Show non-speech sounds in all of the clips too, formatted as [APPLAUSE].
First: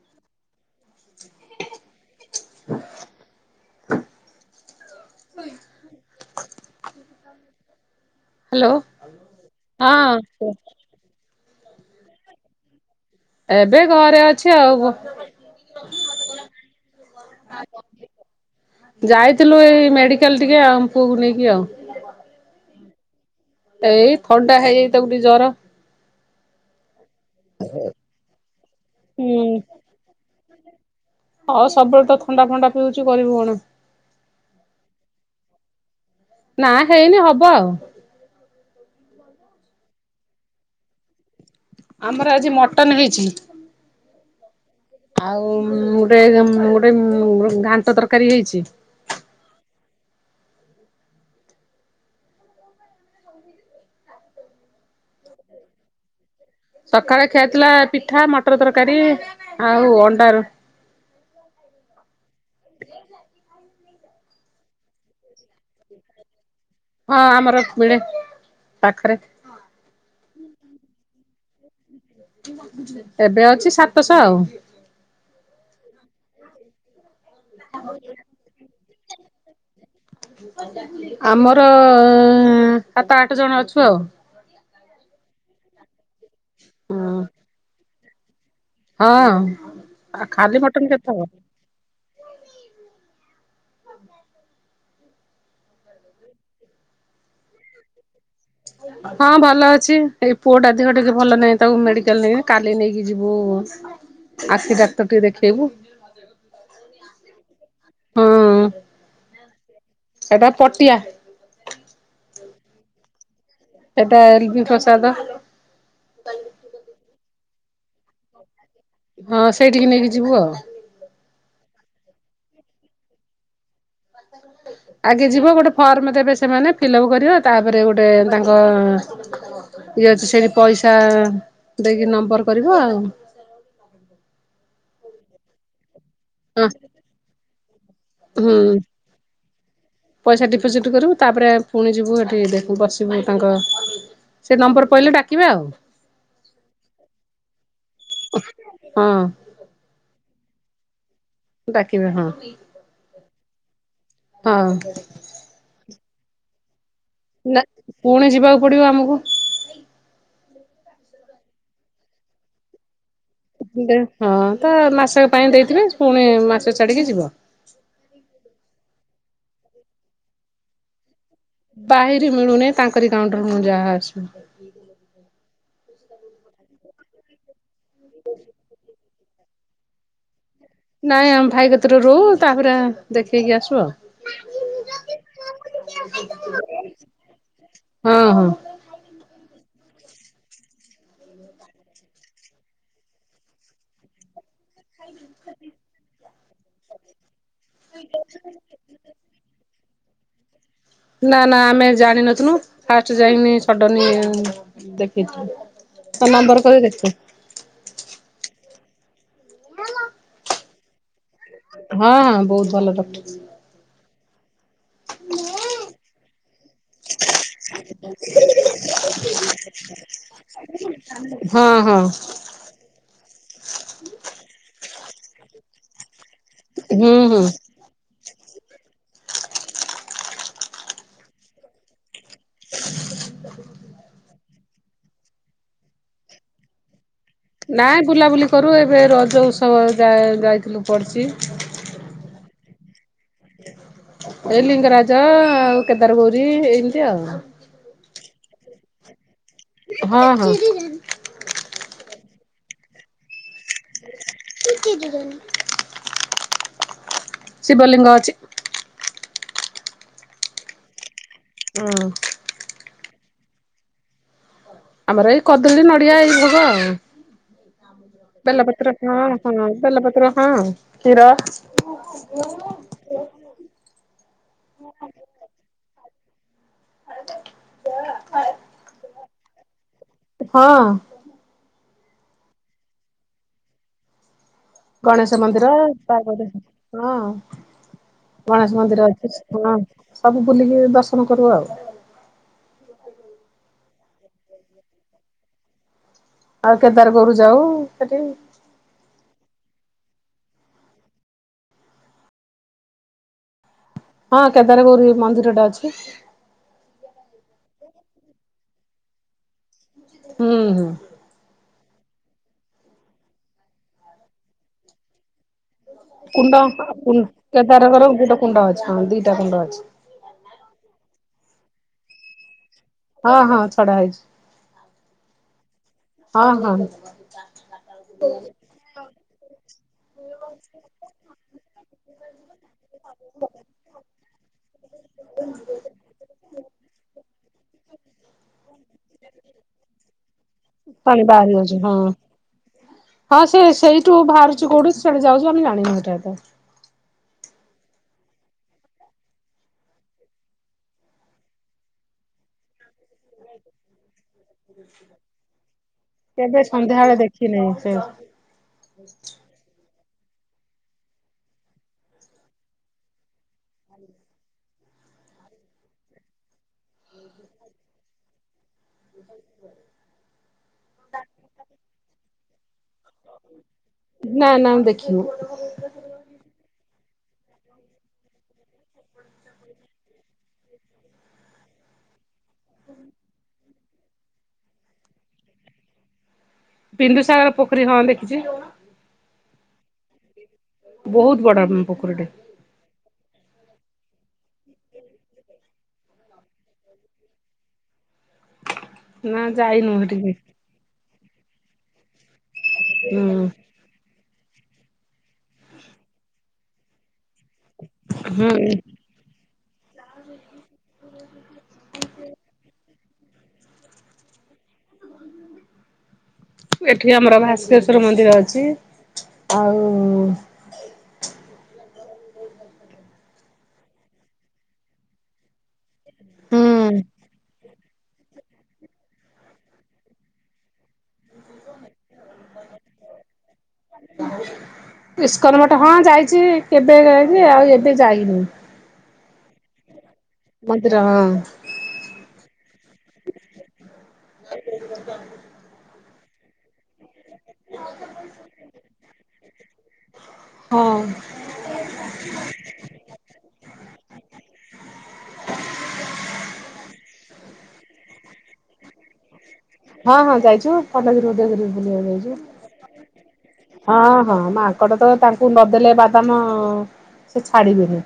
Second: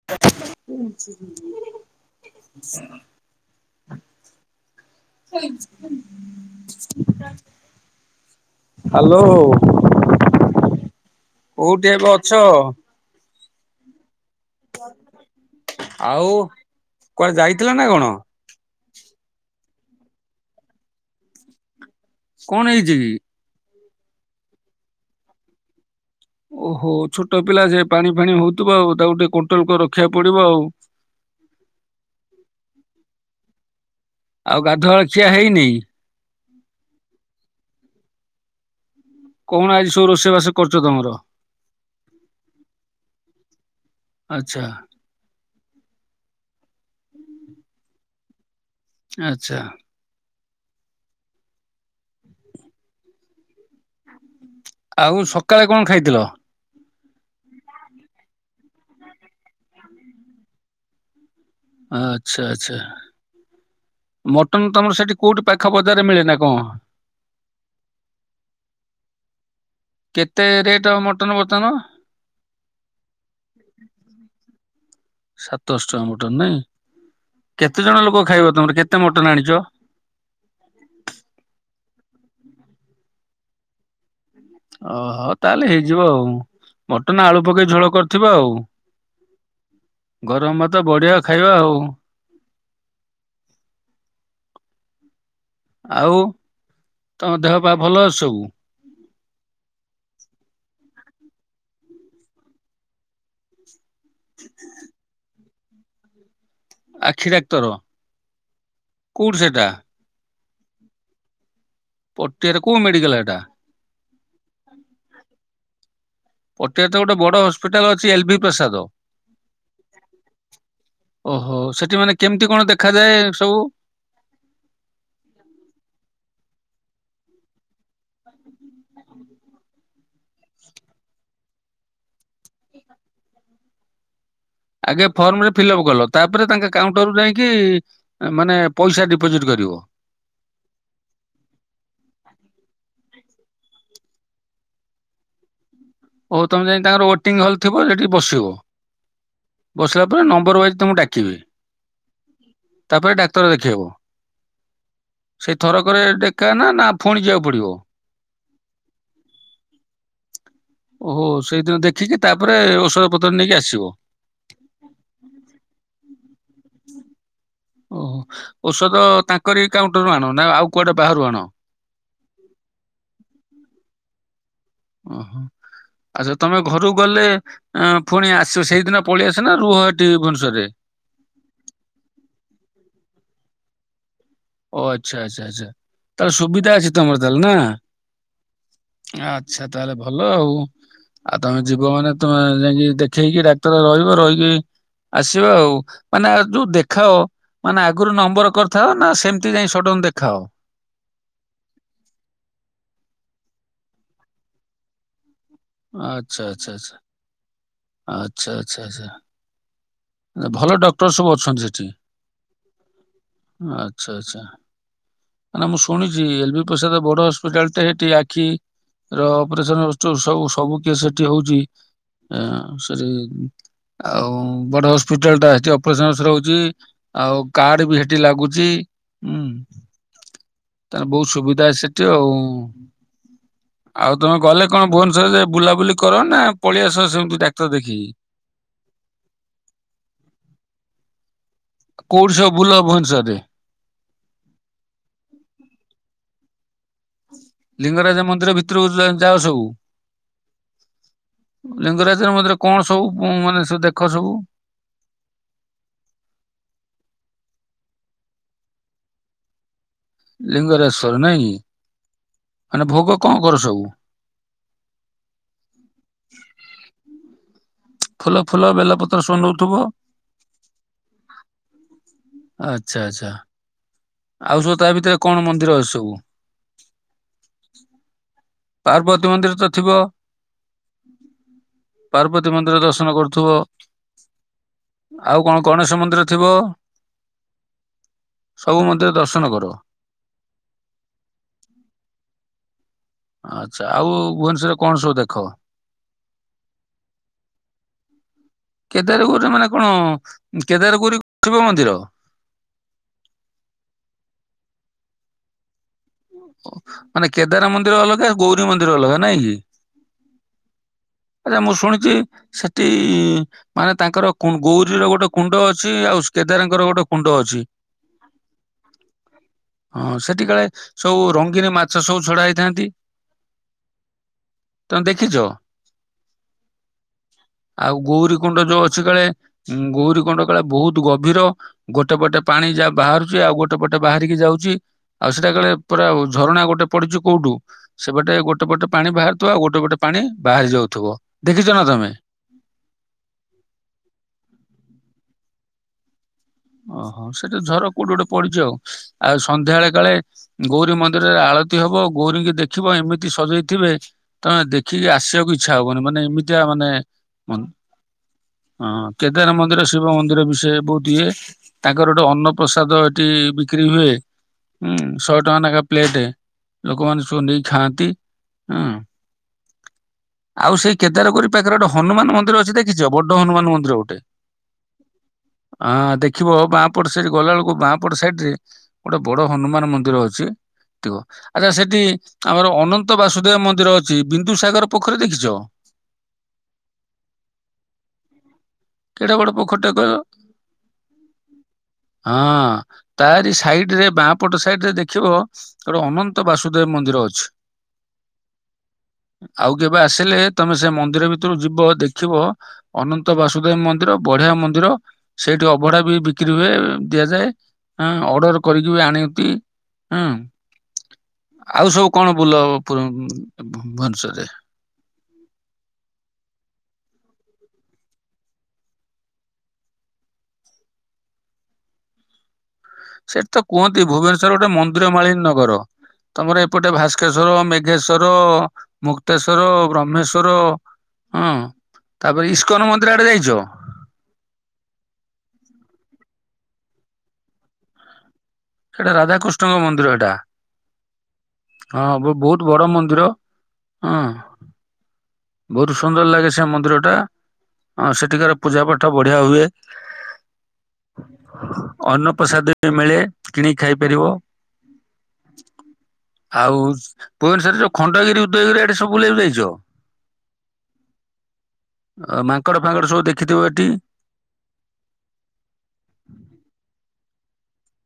[UNINTELLIGIBLE] [UNINTELLIGIBLE] Hello ହଁ କୋଉଠି ଏବେ ଅଛ? ଏବେ ଘରେ ଅଛ୍ ଆଉ କୁଆଡେ ଯାଇଥିଲ ନା କଣ? ଯାଇଥିଲୁ ଏଇ ମେଡିକାଲ୍ ଟିକେ ଆଉ ପୁଅକୁ ନେଇକି ଆଉ କଣ ହେଇଚି କି? ଏଇ ଥଣ୍ଡା ହେଇଯାଇଚି ତାକୁ ଟିକେ ଜର। ଓହୋ ଛୋଟ ପିଲା ସେ ପାଣି ଫାଣି ହଉଥିବ ଆଉ ତାକୁ ଟିକେ ହୁଁ। କୋଣ୍ଟଲ୍ କରି ରଖିବାକୁ ପଡିବ ଆଉ। ହଁ ସବୁବେଳେ ତ ଥଣ୍ଡା ଫଣ୍ଡା ପିଉଚି କରିବି କଣ। ଆଉ ଗାଧୁଆ [UNINTELLIGIBLE] ହେଇନି? ନା ହେଇନି ହବ ଆଉ। କଣ ଆଜି ସବୁ ରୋଷେଇବାସ କରିଚ ତମର? ଆମର ଆଜି ମଟନ୍ ହେଇଚି। ଆଚ୍ଛା ଆଉ ଗୋଟେ ଉଁ -ଗୋଟେ ଘାଣ୍ଟ ତରକାରୀ ହେଇଚି। ଆଛା। [UNINTELLIGIBLE] ଆଉ ସକାଳେ କଣ ଖାଇଥିଲ? ସକାଳେ ଖିଆହେଇ ଥିଲା ପିଠା ମଟର ତରକାରୀ ଆଉ ଅଣ୍ଡା ର ଆଛା- ଆଛା। ମଟନ୍ ତମର ସେଠି କଉଠି ପାଖ ବଜାରରେ ମିଳେ ନା କଣ? ହଁ ଆମର ମିଳେ ପାଖରେ। କେତେ ରେଟ ମଟନ୍ ବର୍ତ୍ତମାନ? ଏବେ ଅଛି ସାତଶ ଆଉ। ସାତଶ ଟଙ୍କା ମଟନ୍ ନାଇଁ- କେତେ ଜଣ ଲୋକ ଖାଇବ ତମର କେତେ ମଟନ ଆଣିଚ? ଆମର ସାତ ଆଠ ଜଣ ଅଛୁ ଆଉ। ଓହୋ ତାହେଲେ ହେଇଯିବ ଆଉ ମଟନ ଆଳୁ ପକେଇ ଝୋଳ କରିଥିବ ଆଉ। ହଁ ଖାଲି ଗରମ୍ ମଟନ ଭାତ କେତେ ହବ? ବଢିଆ ଖାଇବା ଆଉ। ଆଉ ତମ ଦେହ ପା ଭଲ ଅଛି ସବୁ? ହଁ ଭଲ ଅଛି ଏଇ ପୁଅଟା ଦିହ ଟିକେ ଭଲ ନାହିଁ ତାକୁ ମେଡିକାଲ ନେଇ କାଲି ନେଇକି ଯିବୁ ଆଖି ଡାକ୍ତର ଟିକେ ଦେଖେଇବୁ। ଆଖି ଡାକ୍ତର ହଁ କଉଠି ସେଟା? ସେଟା ପଟିଆ। ପଟିଆରେ କଉ ମେଡିକାଲ ହେଟା? ସେଟା ଏଲ୍ ବି ପ୍ରସାଦ। ପଟିଆରେ ତ ଗୋଟେ ବଡ ହସ୍ପିଟାଲ ଅଛି ଏଲ୍ ବି ପ୍ରସାଦ। ହଁ ସେଇଠିକି ନେଇକି ଯିବୁ ଆଉ। ଓହୋ ସେଠି ମାନେ କେମିତି କଣ ଦେଖାଯାଏ ସବୁ? ଆଗେ ଯିବ ଗୋଟେ ଫର୍ମ ଦେବେ ସେମାନେ ଫିଲଅପ କରିବ ତାପରେ ଗୋଟେ ତାଙ୍କ ଇଏ ଅଛି ସେଇଠି ପଇସା ଦେଇକି ନମ୍ବର କରିବ ଆଉ। ଆଗେ ଫର୍ମ ରେ ଫିଲ୍ଅପ କଲ ତାପରେ ହଁ ତାଙ୍କ କାଉଣ୍ଟର ରୁ ଯାଇକିଁ ମାନେ ହୁଁ। ପଇସା ଡିପୋଜିଟ୍ କରିବ? ପଇସା ଡିପୋଜିଟ୍ କରିବୁ ତାପରେ ପୁଣି ଯିବୁ ହେଟି ବସିବୁ ତାଙ୍କ ସେ ନମ୍ବର୍ ପଇଲେ ଡାକିବେ ଆଉ। ଓ ତମେ ଯାଇ ତାଙ୍କର ୱେଟିଙ୍ଗ ହଲ୍ ଥିବ ସେଠି ବସିବ? ହଁ ବସିଲା ପରେ ନମ୍ବର ୱାଇଜ୍ ତମକୁ ଡାକିବେ? ଡାକିବେ ହଁ। ତାପରେ ଡାକ୍ତର ଦେଖେଇବ? ହଁ। ସେଇ ଥରକରେ ଡେକା ନା- ନା ଫୁଣି ଯିବାକୁ ନା ପଡିବ? ପୁଣି ଯିବାକୁ ପଡିବ ଆମକୁ। ଓହୋ ସେଇଦିନ ଦେଖିକି ତାପରେ ଔଷଧ ପତ୍ର ନେଇକି ଆସି ଦେ -ହଁ ତ ମାସ ପାଇଁ ଦେଇଥିବେ ପୁଣି ମାସ ଛାଡିକି ଯିବ। ଓହୋ ଔଷଧ ତାଙ୍କରି କାଉଣ୍ଟରରୁୁ ଆଣ ନା ଆଉ କୁଆଡେ ବାହାରୁ ଆଣ? ବାହାରି ମିଳୁନି ତାଙ୍କରି କାଉଣ୍ଟରେ ମୁଁ ଯାହା ଆସିବ। ଓହୋ, ଆଛା ତମେ ଘରକୁ ଗଲେ ପୁଣି ଆସିବ ସେଇଦିନ ପଳେଇଆସ ନା ରୁହ ଏଠି ଭବେଶ୍ୱରରେ? ନାଇଁ ଆମ ଭାଇ କତିରେ ରହୁ ତାପରେ ଦେଖେଇକି ଆସୁ ଆଉ। ଓ ଆଚ୍ଛା ଆଚ୍ଛା ଆଚ୍ଛା, ତାହେଲେ ସୁବିଧା ଅଛି ତମର ତାହେଲେ ନା? ହଁ ହଁ ଆଛା ତାହେଲେ ଭଲ ଆଉ। ଆଉ ତମେ ଯିବ ମାନେ ତମେ ଯାଇକି ଦେଖେଇକି ଡାକ୍ତର ରହିବ ରହିକି ଆସିବା ଆଉ, ମାନେ ଯୋଉ ଦେଖାଅ ମାନେ ଆଗରୁ ନମ୍ବର କରିଥାଅ ନା ସେମ ସେମିତି ଯାଇ ସଡନ ଦେଖାଅ। ନା ନା ଆମେ ଜାଣିିନଥିଲୁ ଫାଷ୍ଟ ଯାଇକିନି ସଡନ ଦେଖେଇ ଥିଲୁ। ତ ଆଚ୍ଛା, ନମ୍ବର ଆଚ୍ଛା, କରି ଆଚ୍ଛା। ଦେଖ। ଆଚ୍ଛା ଆଚ୍ଛା ଆଚ୍ଛା, ଭଲ ଡକ୍ଟର ସବୁ ଅ ହଁ ହଁ ବହୁତ ଭଲ ଡକ୍ଟର। ଆଚ୍ଛା ଆଚ୍ଛା। କାଇଁ ନା ମୁଁ ଶୁଣିଛି ଏଲ ବି ପ୍ରସାଦ ବଡ ହସ୍ପିଟାଲ ଟା ଏଠି ଆଖି ର ଅପରେସନ ସବୁ ସବୁ କେସ ସେଠି ହଉଛି, ହଁ ହଁ ସେଠି ଆଉ ବଡ ହସ୍ପିଟାଲ ଟା ଅଛି, ଅପରେସନ ରହୁଛି ହୁଁ ହୁଁ। ଆଉ କାର୍ଡ ବି ଏ ଠି ଲାଗୁଛି ହୁଁ, ତାଲେ ବହୁତ ସୁବିଧା ସେଠି ଆଉ। ଆଉ ତମେ ଗଲେ କଣ ଭୋବନେଶ୍ଵର ରେ ବୁଲାବୁଲି କର ନା ପଳେଇ ସହ ସେମିତି ଡାକ ନାଇଁ ବୁଲାବୁଲି କରୁ, ଏବେ ରଜ ଉତ୍ସବ ଯା-ଯାଇଥିଲୁ ପଡ଼ିଛି। କୋଉଠି ସବୁ ବୁଲ ଭୁବନେଶ୍ବର ରେ? ଏ ଲିଙ୍ଗରାଜ ଆଉ କେଦାର ଗୌରୀ ଏମିତି ଆଉ। ଲିଙ୍ଗରାଜ ମନ୍ଦିର ଭିତରକୁ ଯା-ଯାଅ ସବୁ? ହଁ ହଁ। ଲିଙ୍ଗରାଜ ମନ୍ଦିର କଣ ସବୁ ମାନେ ସବୁ ଦେଖ ସବୁ? କି କି ଯିବାନ। ଶିବଲିଙ୍ଗ ଅଛି। ଲିଙ୍ଗରାଜସ୍ୱର ନାଇଁ କି? ହୁଁ। ମାନେ ଭୋଗ କଣ କର ସବୁ? ଆମର ଏଇ କଦଳୀ ନଡିଆ ଏଇ ଭୋଗ ଆଉ। ଫୁଲ ଫୁଲ ବେଲପତ୍ର ହଁ, ସବୁ ହଁ ନଉଥିବ ବେଲପତ୍ର ହଁ କ୍ଷୀର। ଆଚ୍ଛା ଆଚ୍ଛା, ଆଉ ସବୁ ତା ଭିତରେ କଣ ମନ୍ଦିର ଅଛି ସବୁ? [UNINTELLIGIBLE] ପାର୍ବତୀ ମନ୍ଦିର ତ ଥିବ? ହଁ। ପାର୍ବତୀ ମନ୍ଦିର ଦର୍ଶନ କରୁଥିବ। ଗଣେଶ ଆଉ କଣ ମନ୍ଦିର, ଗଣେଶ ମନ୍ଦିର ଥିବ ପାର୍ବତୀ ହଁ। ଗଣେଶ ସବୁ ମନ୍ଦିର ଅଛି ଦର୍ଶନ କର ହଁ ସବୁ ବୁଲିକି ଦର୍ଶନ କରୁ ଆଉ। ଆଚ୍ଛା ଆଉ ଭୁବନେଶ୍ୱରରେ କଣ ସବୁ ଦେଖ? ଆଉ କେଦାର ଗୌରୀ ଯାଉ ସେଠି। କେଦାରଗୌରିରେ ମାନେ କଣ କେଦାରଗୌରୀ ଶିବ ମନ୍ଦିର? ହଁ କେଦାରଗୌରୀ ମନ୍ଦିରଟେ ଅଛି। ମାନେ କେଦାର ମନ୍ଦିର ଅଲଗା, ଗୌରୀ ମନ୍ଦିର ଅଲଗା ନାଇଁ କି? ହୁଁ ହୁଁ। ଆଛା ମୁଁ ଶୁଣିଛି ସେଠି ମାନେ ତାଙ୍କର ଗୌରୀର ଗୋଟେ କୁଣ୍ଡ ଅଛି? ଆଉ କୁଣ୍ଡ କେଦାରଙ୍କର ଗୋଟେ କୁଣ୍ଡ ଅଛି। କୁ-କେଦାରଙ୍କର ଗୋଟେ କୁଣ୍ଡ ଅଛି ହିଁ, ଦିଟା କୁଣ୍ଡ ଅଛି। ହଁ ସେଠି କାଳେ ସବୁ ରଙ୍ଗୀନୀ ମାଛ ସବୁ ଛଡା ହେଇଥାନ୍ତି? ହଁ ହଁ ଛଡା ହେଇଛି। ତମେ ଦେଖିଛ। ହଁ ହଁ। ଆଉ ଗୌରୀ କୁଣ୍ଡ ଯୋଉ ଅଛି କାଳେ ଗୌରୀ କୁଣ୍ଡ କାଳେ ବହୁତ ଗଭୀର। ଗୋଟେ ପଟେ ପାଣି ଯା ବାହାରୁଛି ଆଉ ଗୋଟେ ପଟେ ବାହାରିକି ଯାଉଛି। ଆଉ ସେଟା କାଳେ ପୁରା ଅ ଝରଣା ଗୋଟେ ପଡିୁଛି କୋଉଠୁ ସେବାଟେ ଗୋଟେ ପଟେ ପାଣି ବାହାରୁଥିବ ଆଉ ଗୋଟେ ପଟେ ପାଣି ବାହାରିଯିବ। ପାଣି ବାହାରି ଯାଉଛି ହଁ। ହଁ ସେ ସେଇଠୁ ବାହାରୁଛି କୋଉଠି ସେଆଡେ ଯାଉଛି ଆମେ ଜାଣିନି ଏଟା ଏତେ। ଅହ ସେଟି ଝର କୋଉଠି ଗୋଟେ ପଡିଛି ଆଉ ଆଉ ସନ୍ଧ୍ୟାବେଳେ କାଳେ ଗୌରୀ ମନ୍ଦିରରେ ଆଳତୀ ହବ ଗୌରୀଙ୍କୁ ଦେଖିବ ଏମିତି ସଜେଇଥିବେ ତମେ ଦେଖିକି ଆସିବାକୁ ଇଚ୍ଛା ହବନି ମାନେ ଏମିତିଆ କେବେ ମାନେ ସନ୍ଧ୍ୟାବେଳେ ଦେଖିନି କହନି। ସେ ହଁ କେଦାର ମନ୍ଦିର ଶିବ ମନ୍ଦିର ବିଷୟରେ ବହୁତ୍ ଇଏ। ତାଙ୍କର ଗୋଟେ ଅନ୍ନପ୍ରସାଦ ଏଠି ବିକ୍ରି ହୁଏ ହୁଁ ଶହେ ଟଙ୍କା ନାକା ପ୍ଲେଟ ଲୋକମାନେ ସବୁ ନେଇକି ଖାଆନ୍ତି ହୁଁ। ଆଉ ସେଇ କେଦାରଗୌରୀ ପାଖରେ ଗୋଟେ ହନୁମାନ ମନ୍ଦିର ଅଛି ଦେଖି କିଚ ବଡ଼ହନୁମାନ ମନ୍ଦିର ଗୋଟେ ନା ନା ମୁଁ ଦେଖିନୁ। ଆଁ ଦେଖ ଦେଖିବ ବାଁପଟ ସେଇଠି ଗଲା ବେଳକୁ ବାଁପଟ ସାଇଡ ରେ ଗୋଟେ ବଡ ହନୁମାନ ମନ୍ଦିର ଅଛି। ଥିବ ଆଚ୍ଛା ସେଠି ଆମର ଅନନ୍ତ ବାସୁଦେବ ମନ୍ଦିର ଅଛି ବିନ୍ଦୁସାଗର ପୋଖରି ଦେଖିଛ। ବିନ୍ଦୁସାଗର ପୋଖରୀ ହଁ ଦେଖିଛି। କେଡେ ବଡ ପୋଖରୀଟେ କହିଲ। ବହୁତ ବଡ ଉଁ ପୋଖରୀଟେ। ହଁ ତାରି ସାଇଡରେ ବାଁ ପଟ ସାଇଡରେ ଦେଖିବ ସେ ଗୋଟେ ଅନନ୍ତ ବାସୁଦେବ ମନ୍ଦିର ଅଛି। ନା ଆଉ ଯାଇନୁ କେବେ ହେଠିକି। ଆସିଲେ ତମେ ସେ ମନ୍ଦିର ଭିତରୁ ଯିବ ଦେଖିବ ହୁଁ ଅନନ୍ତ ବାସୁଦେବ ମନ୍ଦିର ବଢିଆ ମନ୍ଦିର ସେଠି ଅଭଢା ବି ବିକ୍ରି ହୁଏ ଦିଆଯାଏଁ ହିଁ ଅର୍ଡର ହୁଁ। କରିକି ବି ଆଣନ୍ତି ଉଁ ଆଉ ସବୁ କଣ ବୁଲ ପୁଁ ଭୁଏନେଶ୍ୱରରେ। ଏଠି ଆମର ଭାସ୍କେଶ୍ଵର ମନ୍ଦିର ଅଛି ଆଉ ସେଠି ତ କୁହନ୍ତି ଭୁବନେଶ୍ୱର ଗୋଟେ ମନ୍ଦିର ମାଳିନୀ ନଗର ତମର ହୁଁ। ଏପଟେ ଭାସ୍କେଶ୍ଵର ମେଘ୍ ଯେଶ୍ଵର ମୁକ୍ତେଶ୍ଵର ବ୍ରହ୍ମେଶ୍ଵର ହଁ। ତାପରେ ଇସ୍କନ ମନ୍ଦିର ଆଡ଼େ ଯାଇଚ। ଇସ୍କନ ମଠ ହଁ ଯାଇଛି କେବେ ଯାଇଛି ଆଉ ଏବେ ଯାଇନେଇ। ସେଟା ରାଧାକୃଷ୍ଣଙ୍କ ମନ୍ଦିର ଏଟା। ମନ୍ଦିର ହଁ ହଁ ବହୁତ ବଡ ମନ୍ଦିର ହଁ। [INAUDIBLE] ବହୁତ ସୁନ୍ଦର ଲାଗେ ସେ ମନ୍ଦିର ଟା। ହଁ ସେଠିକାର ପୂଜା ପାଠ ବଢିଆ ହୁଏ। ହଁ ଅନ୍ନପ୍ରସାଦ ବି ମିଳେ କିଣିକି ଖାଇପାରିବ। ଆଉ ଭୁବନେଶରରେ ଯୋଉ ଖଣ୍ଡଗିରି ଉଦୟଗିରି ଆଡେ ସବୁ ବୁଲିବାକୁ ଯାଇଚ। ହଁ ହଁ ଯାଇଛୁ ଖଣ୍ଡଗିରି ଉଦୟଗିରି। ବୁଲିବାକୁ ଯାଇଛୁ। ଅ ମାଙ୍କଡ଼ ଫାଙ୍କଡ଼ ସବୁ ଦେଖିଥିବ ଏଠି। ହଁ ହଁ ମାଙ୍କଡ ତ ତାଙ୍କୁ ନଦେଲେ ବାଦାମ ସେ ଛାଡ଼ିବେନି।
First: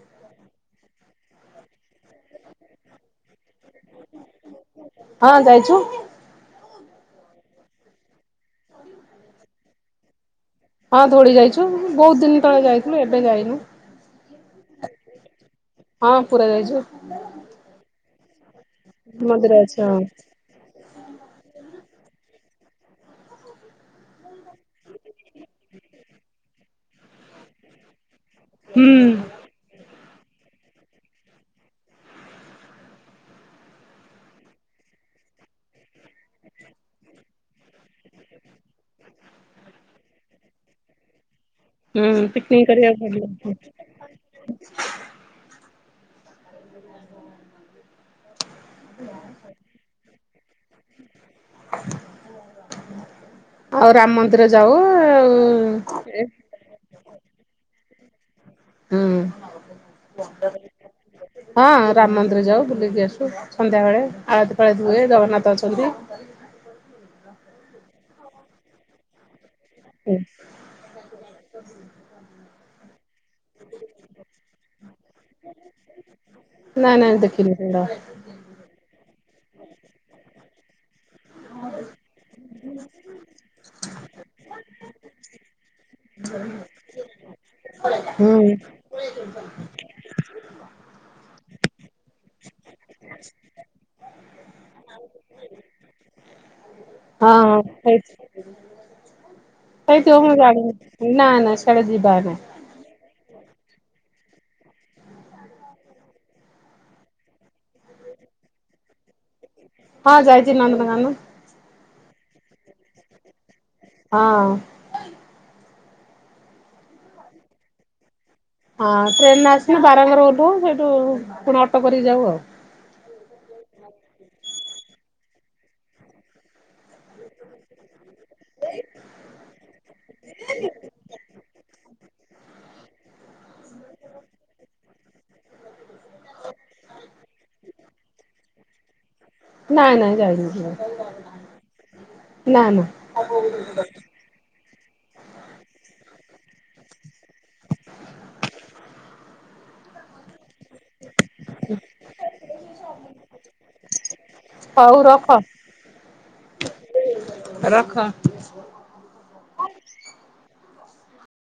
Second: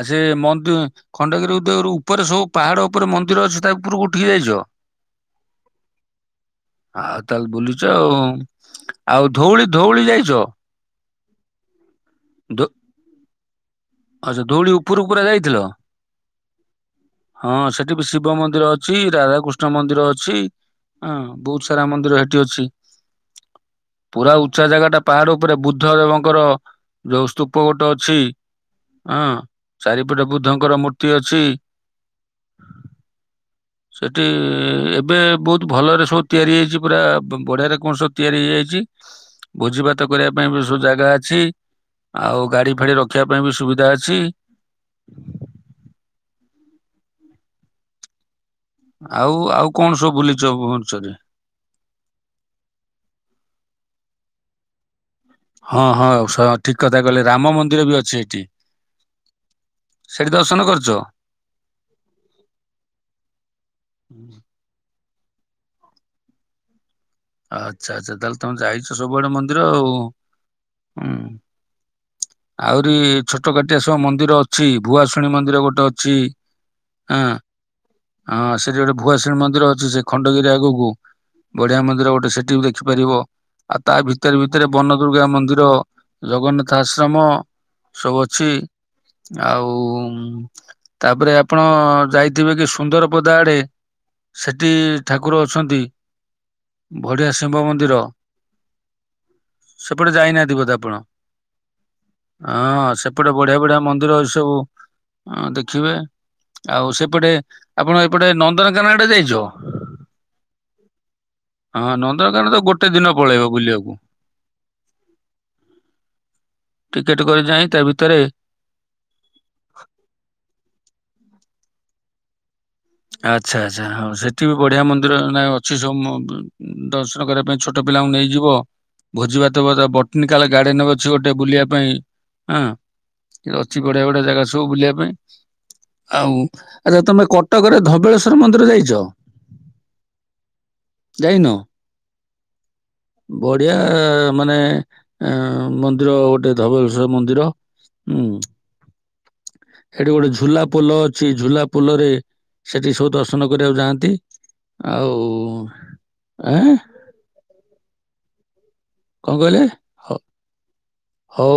ଆ ସେ ମନ୍ଦି ଖଣ୍ଡଗିରି ଉଦୟଗିରି ଉପରେ ସବୁ ପାହାଡ ଉପରେ ମନ୍ଦିର ଅଛି ତା ଉପରକୁ ଉଠିକି ଯାଇଚ। ହଁ ଯାଇଛୁ ଆଉ ତାହେଲେ ବୁଲୁଛ ଆଉ ଆଉ ଧଉଳି ଧଉଳି ଯାଇଚ଼। ହଁ ଧଉଳି ଯାଇଛୁ ବହୁତ ଦିନ ତଳେ ଯାଇଥିଲୁ ଏବେ ଯାଇନି। ଆଛା ଧୌଳି ଉପରକୁ ପୁରା ଯାଇଥିଲ। ହଁ ପୁରା ଯାଇଚୁ। ହଁ ସେଠି ବି ଶିବ ମନ୍ଦିର ଅଛି ମନ୍ଦିର ରାଧାକୃଷ୍ଣ ଅଛି ହଁ ମନ୍ଦିର ଅଛି। ହଁ ବହୁତ ସାରା ମନ୍ଦିର ହେଠି ଅଛି। ପୁରା ଉଚ୍ଚା ଜାଗାଟା ପାହାଡ଼ ଓପରେ ବୁଦ୍ଧ ଦେବଙ୍କର ଯୋଉ ସ୍ତୁପ ଗୋଟ ଅଛି ହୁଁ ଅଁ ଚାରିପଟେ ବୁଦ୍ଧଙ୍କର ମୂର୍ତ୍ତି ଅଛି। ସେଠି ଏବେ ବହୁତ ଭଲରେ ସବୁ ତିଆରି ହେଇଚି ପୁରା ବ ବଢ଼ିଆରେ। କଣସ ତିଆରି ହେଇଯାଇଛି ଭୋଜି ଭାତ କରିବା ପାଇଁ ବି ସବୁ ଜାଗା ଅଛି। ହୁଁ ଆଉ ପିକନିକ ଗାଡି ଫାଡ଼ି କରିବାକୁ ଭଲ ରଖିବା ପାଇଁ ଲାଗେ। ବି ସୁବିଧା ଅଛି। ଆଉ ଆଉ କଣ ସବୁ ବୁଲିଛ ଭୁବନେଶ୍ଵରେ? ଆଉ ରାମ ମନ୍ଦିର ଯାଉ ଆଉ ହଁ ହଁ ହୁଁ ସ ଠିକ କଥା କହିଲେ ରାମ ମନ୍ଦିର ବି ଅଛି ହେଟି। କରିଛ? ହୁଁ। ହଁ ରାମ ମନ୍ଦିର ଯାଉ ବୁଲିକି ଆସୁ ସନ୍ଧ୍ୟା ବେଳେ ଆଳତି ଫାଳତି ହୁଏ ଜଗନ୍ନାଥ ଅଛନ୍ତି। [UNINTELLIGIBLE] ଆଚ୍ଛା ଆଚ୍ଛା ତାହେଲେ ତମେ ଯାଇଛ ସବୁଆଡ଼େ ମନ୍ଦିର ଆଉ। ଉଁ ଆହୁରି ଛୋଟକାଟିଆ ସବୁ ମନ୍ଦିର ଅଛି ଭୁଆଶୁଣୀ ମନ୍ଦିର ଗୋଟେ ଅଛି ନାଇଁ ନାଇଁ ଇଁ। ଦେଖିନି ସେଗୁଡା। ହଁ ସେଠି ଗୋଟେ ଭୁଆସିଣୀ ମନ୍ଦିର ଅଛି ସେ ଖଣ୍ଡଗିରି ଆଗକୁ ବଢ଼ିଆ ମନ୍ଦିର ଗୋ ସେଠି ବି ଦେଖିପାରିବ ଆଉ ତା ଭିତରେ ଭିତରେ ବନ ଦୁର୍ଗା ମନ୍ଦିର ଜଗନ୍ନାଥ ଆଶ୍ରମ ସବୁ ହୁଁ ଅଛି ଆଉ ଉମ୍ ତାପରେ ଆପଣ ଯାଇଥିବେ କି ସୁନ୍ଦର ପଦା ଆଡ଼େ? ସେଠି ଠାକୁର ଅଛନ୍ତି। ବଢିଆ ଶିବ ହଁ ମନ୍ଦିର ହେଇଚି। ସେପଟେ ହେଇଥିବ ମୁଁ ଯାଇନାହାନ୍ତି ଜାଣିନି ନା ନା ସିଆଡ଼େ ଯିବା ନାଇଁ। ଅଁ ସେପଟେ ବଢ଼ିଆ ବଢ଼ିଆ ମନ୍ଦିର ଅଛି ସବୁ। ଅଁ ଦେଖିବେ ଆଉ ସେପଟେ ଆପଣ ଏପଟେ ନନ୍ଦନକାନ ଆଡ଼େ ଯାଇଚ? ହଁ ଯାଇଚି ନନ୍ଦନକାନ। ହଁ ନନ୍ଦନକାନ ତ ଗୋଟେ ଦିନ ପଳେଇବ ବୁଲିବାକୁ। ହଁ। ଟିକେଟ କରି ଯାଇଁ ତା ଭିତରେ ହଁ ଟ୍ରେନରେ ଆସିକି ବାରଙ୍ଗରେ ଓଲ୍ହୋଉ ସେଇଠୁ ପୁଣି ଅଟୋ କରିକି ଯାଉ ଆଉ। ଆଚ୍ଛା ଆଚ୍ଛା ହଁ ସେଠି ବି ବଢ଼ିଆ ମନ୍ଦିର ନା ଅଛି ସ ମ ଦର୍ଶନ କରିବା ପାଇଁ ଛୋଟ ପିଲାଙ୍କୁ ନେଇ। ଯିବ ଭୋଜି ବାତବ ବଟାନିକାଲ ଗାର୍ଡେନେ ଅଛି ଗୋଟେ ବୁଲିବା ପାଇଁ ଆଁ। ଅଛି ବଢ଼ିଆ ବଢ଼ିଆ ଜାଗା ସବୁ ବୁଲିବା ପାଇଁ ଆଉ ଆଛ ତମେ କ କରେ ଧବଳେଶ୍ଵର ମନ୍ଦିର ଯାଇଛ? ନାଇଁ ନାଇଁ ଯାଇନି ସିଆ ଯାଇନୁ ନା ବଢ଼ିଆ ମାନେ ଆଁ ମନ୍ଦିର ଗୋଟେ ଧବେଳେଶ୍ଵର ମନ୍ଦିର ଉଁ। ହେଟି ଗୋଟେ ଝୁଲା ପୋଲ ଅ ଛି ଝୁଲା ପୋଲରେ ସେଠି ସବୁ ଦର୍ଶନ କରିବାକୁ ଯାଆନ୍ତି ହଉ ରଖ ଆଉ ଆଁ ରଖ। କଣ କହିଲେ? ହ ହଉ।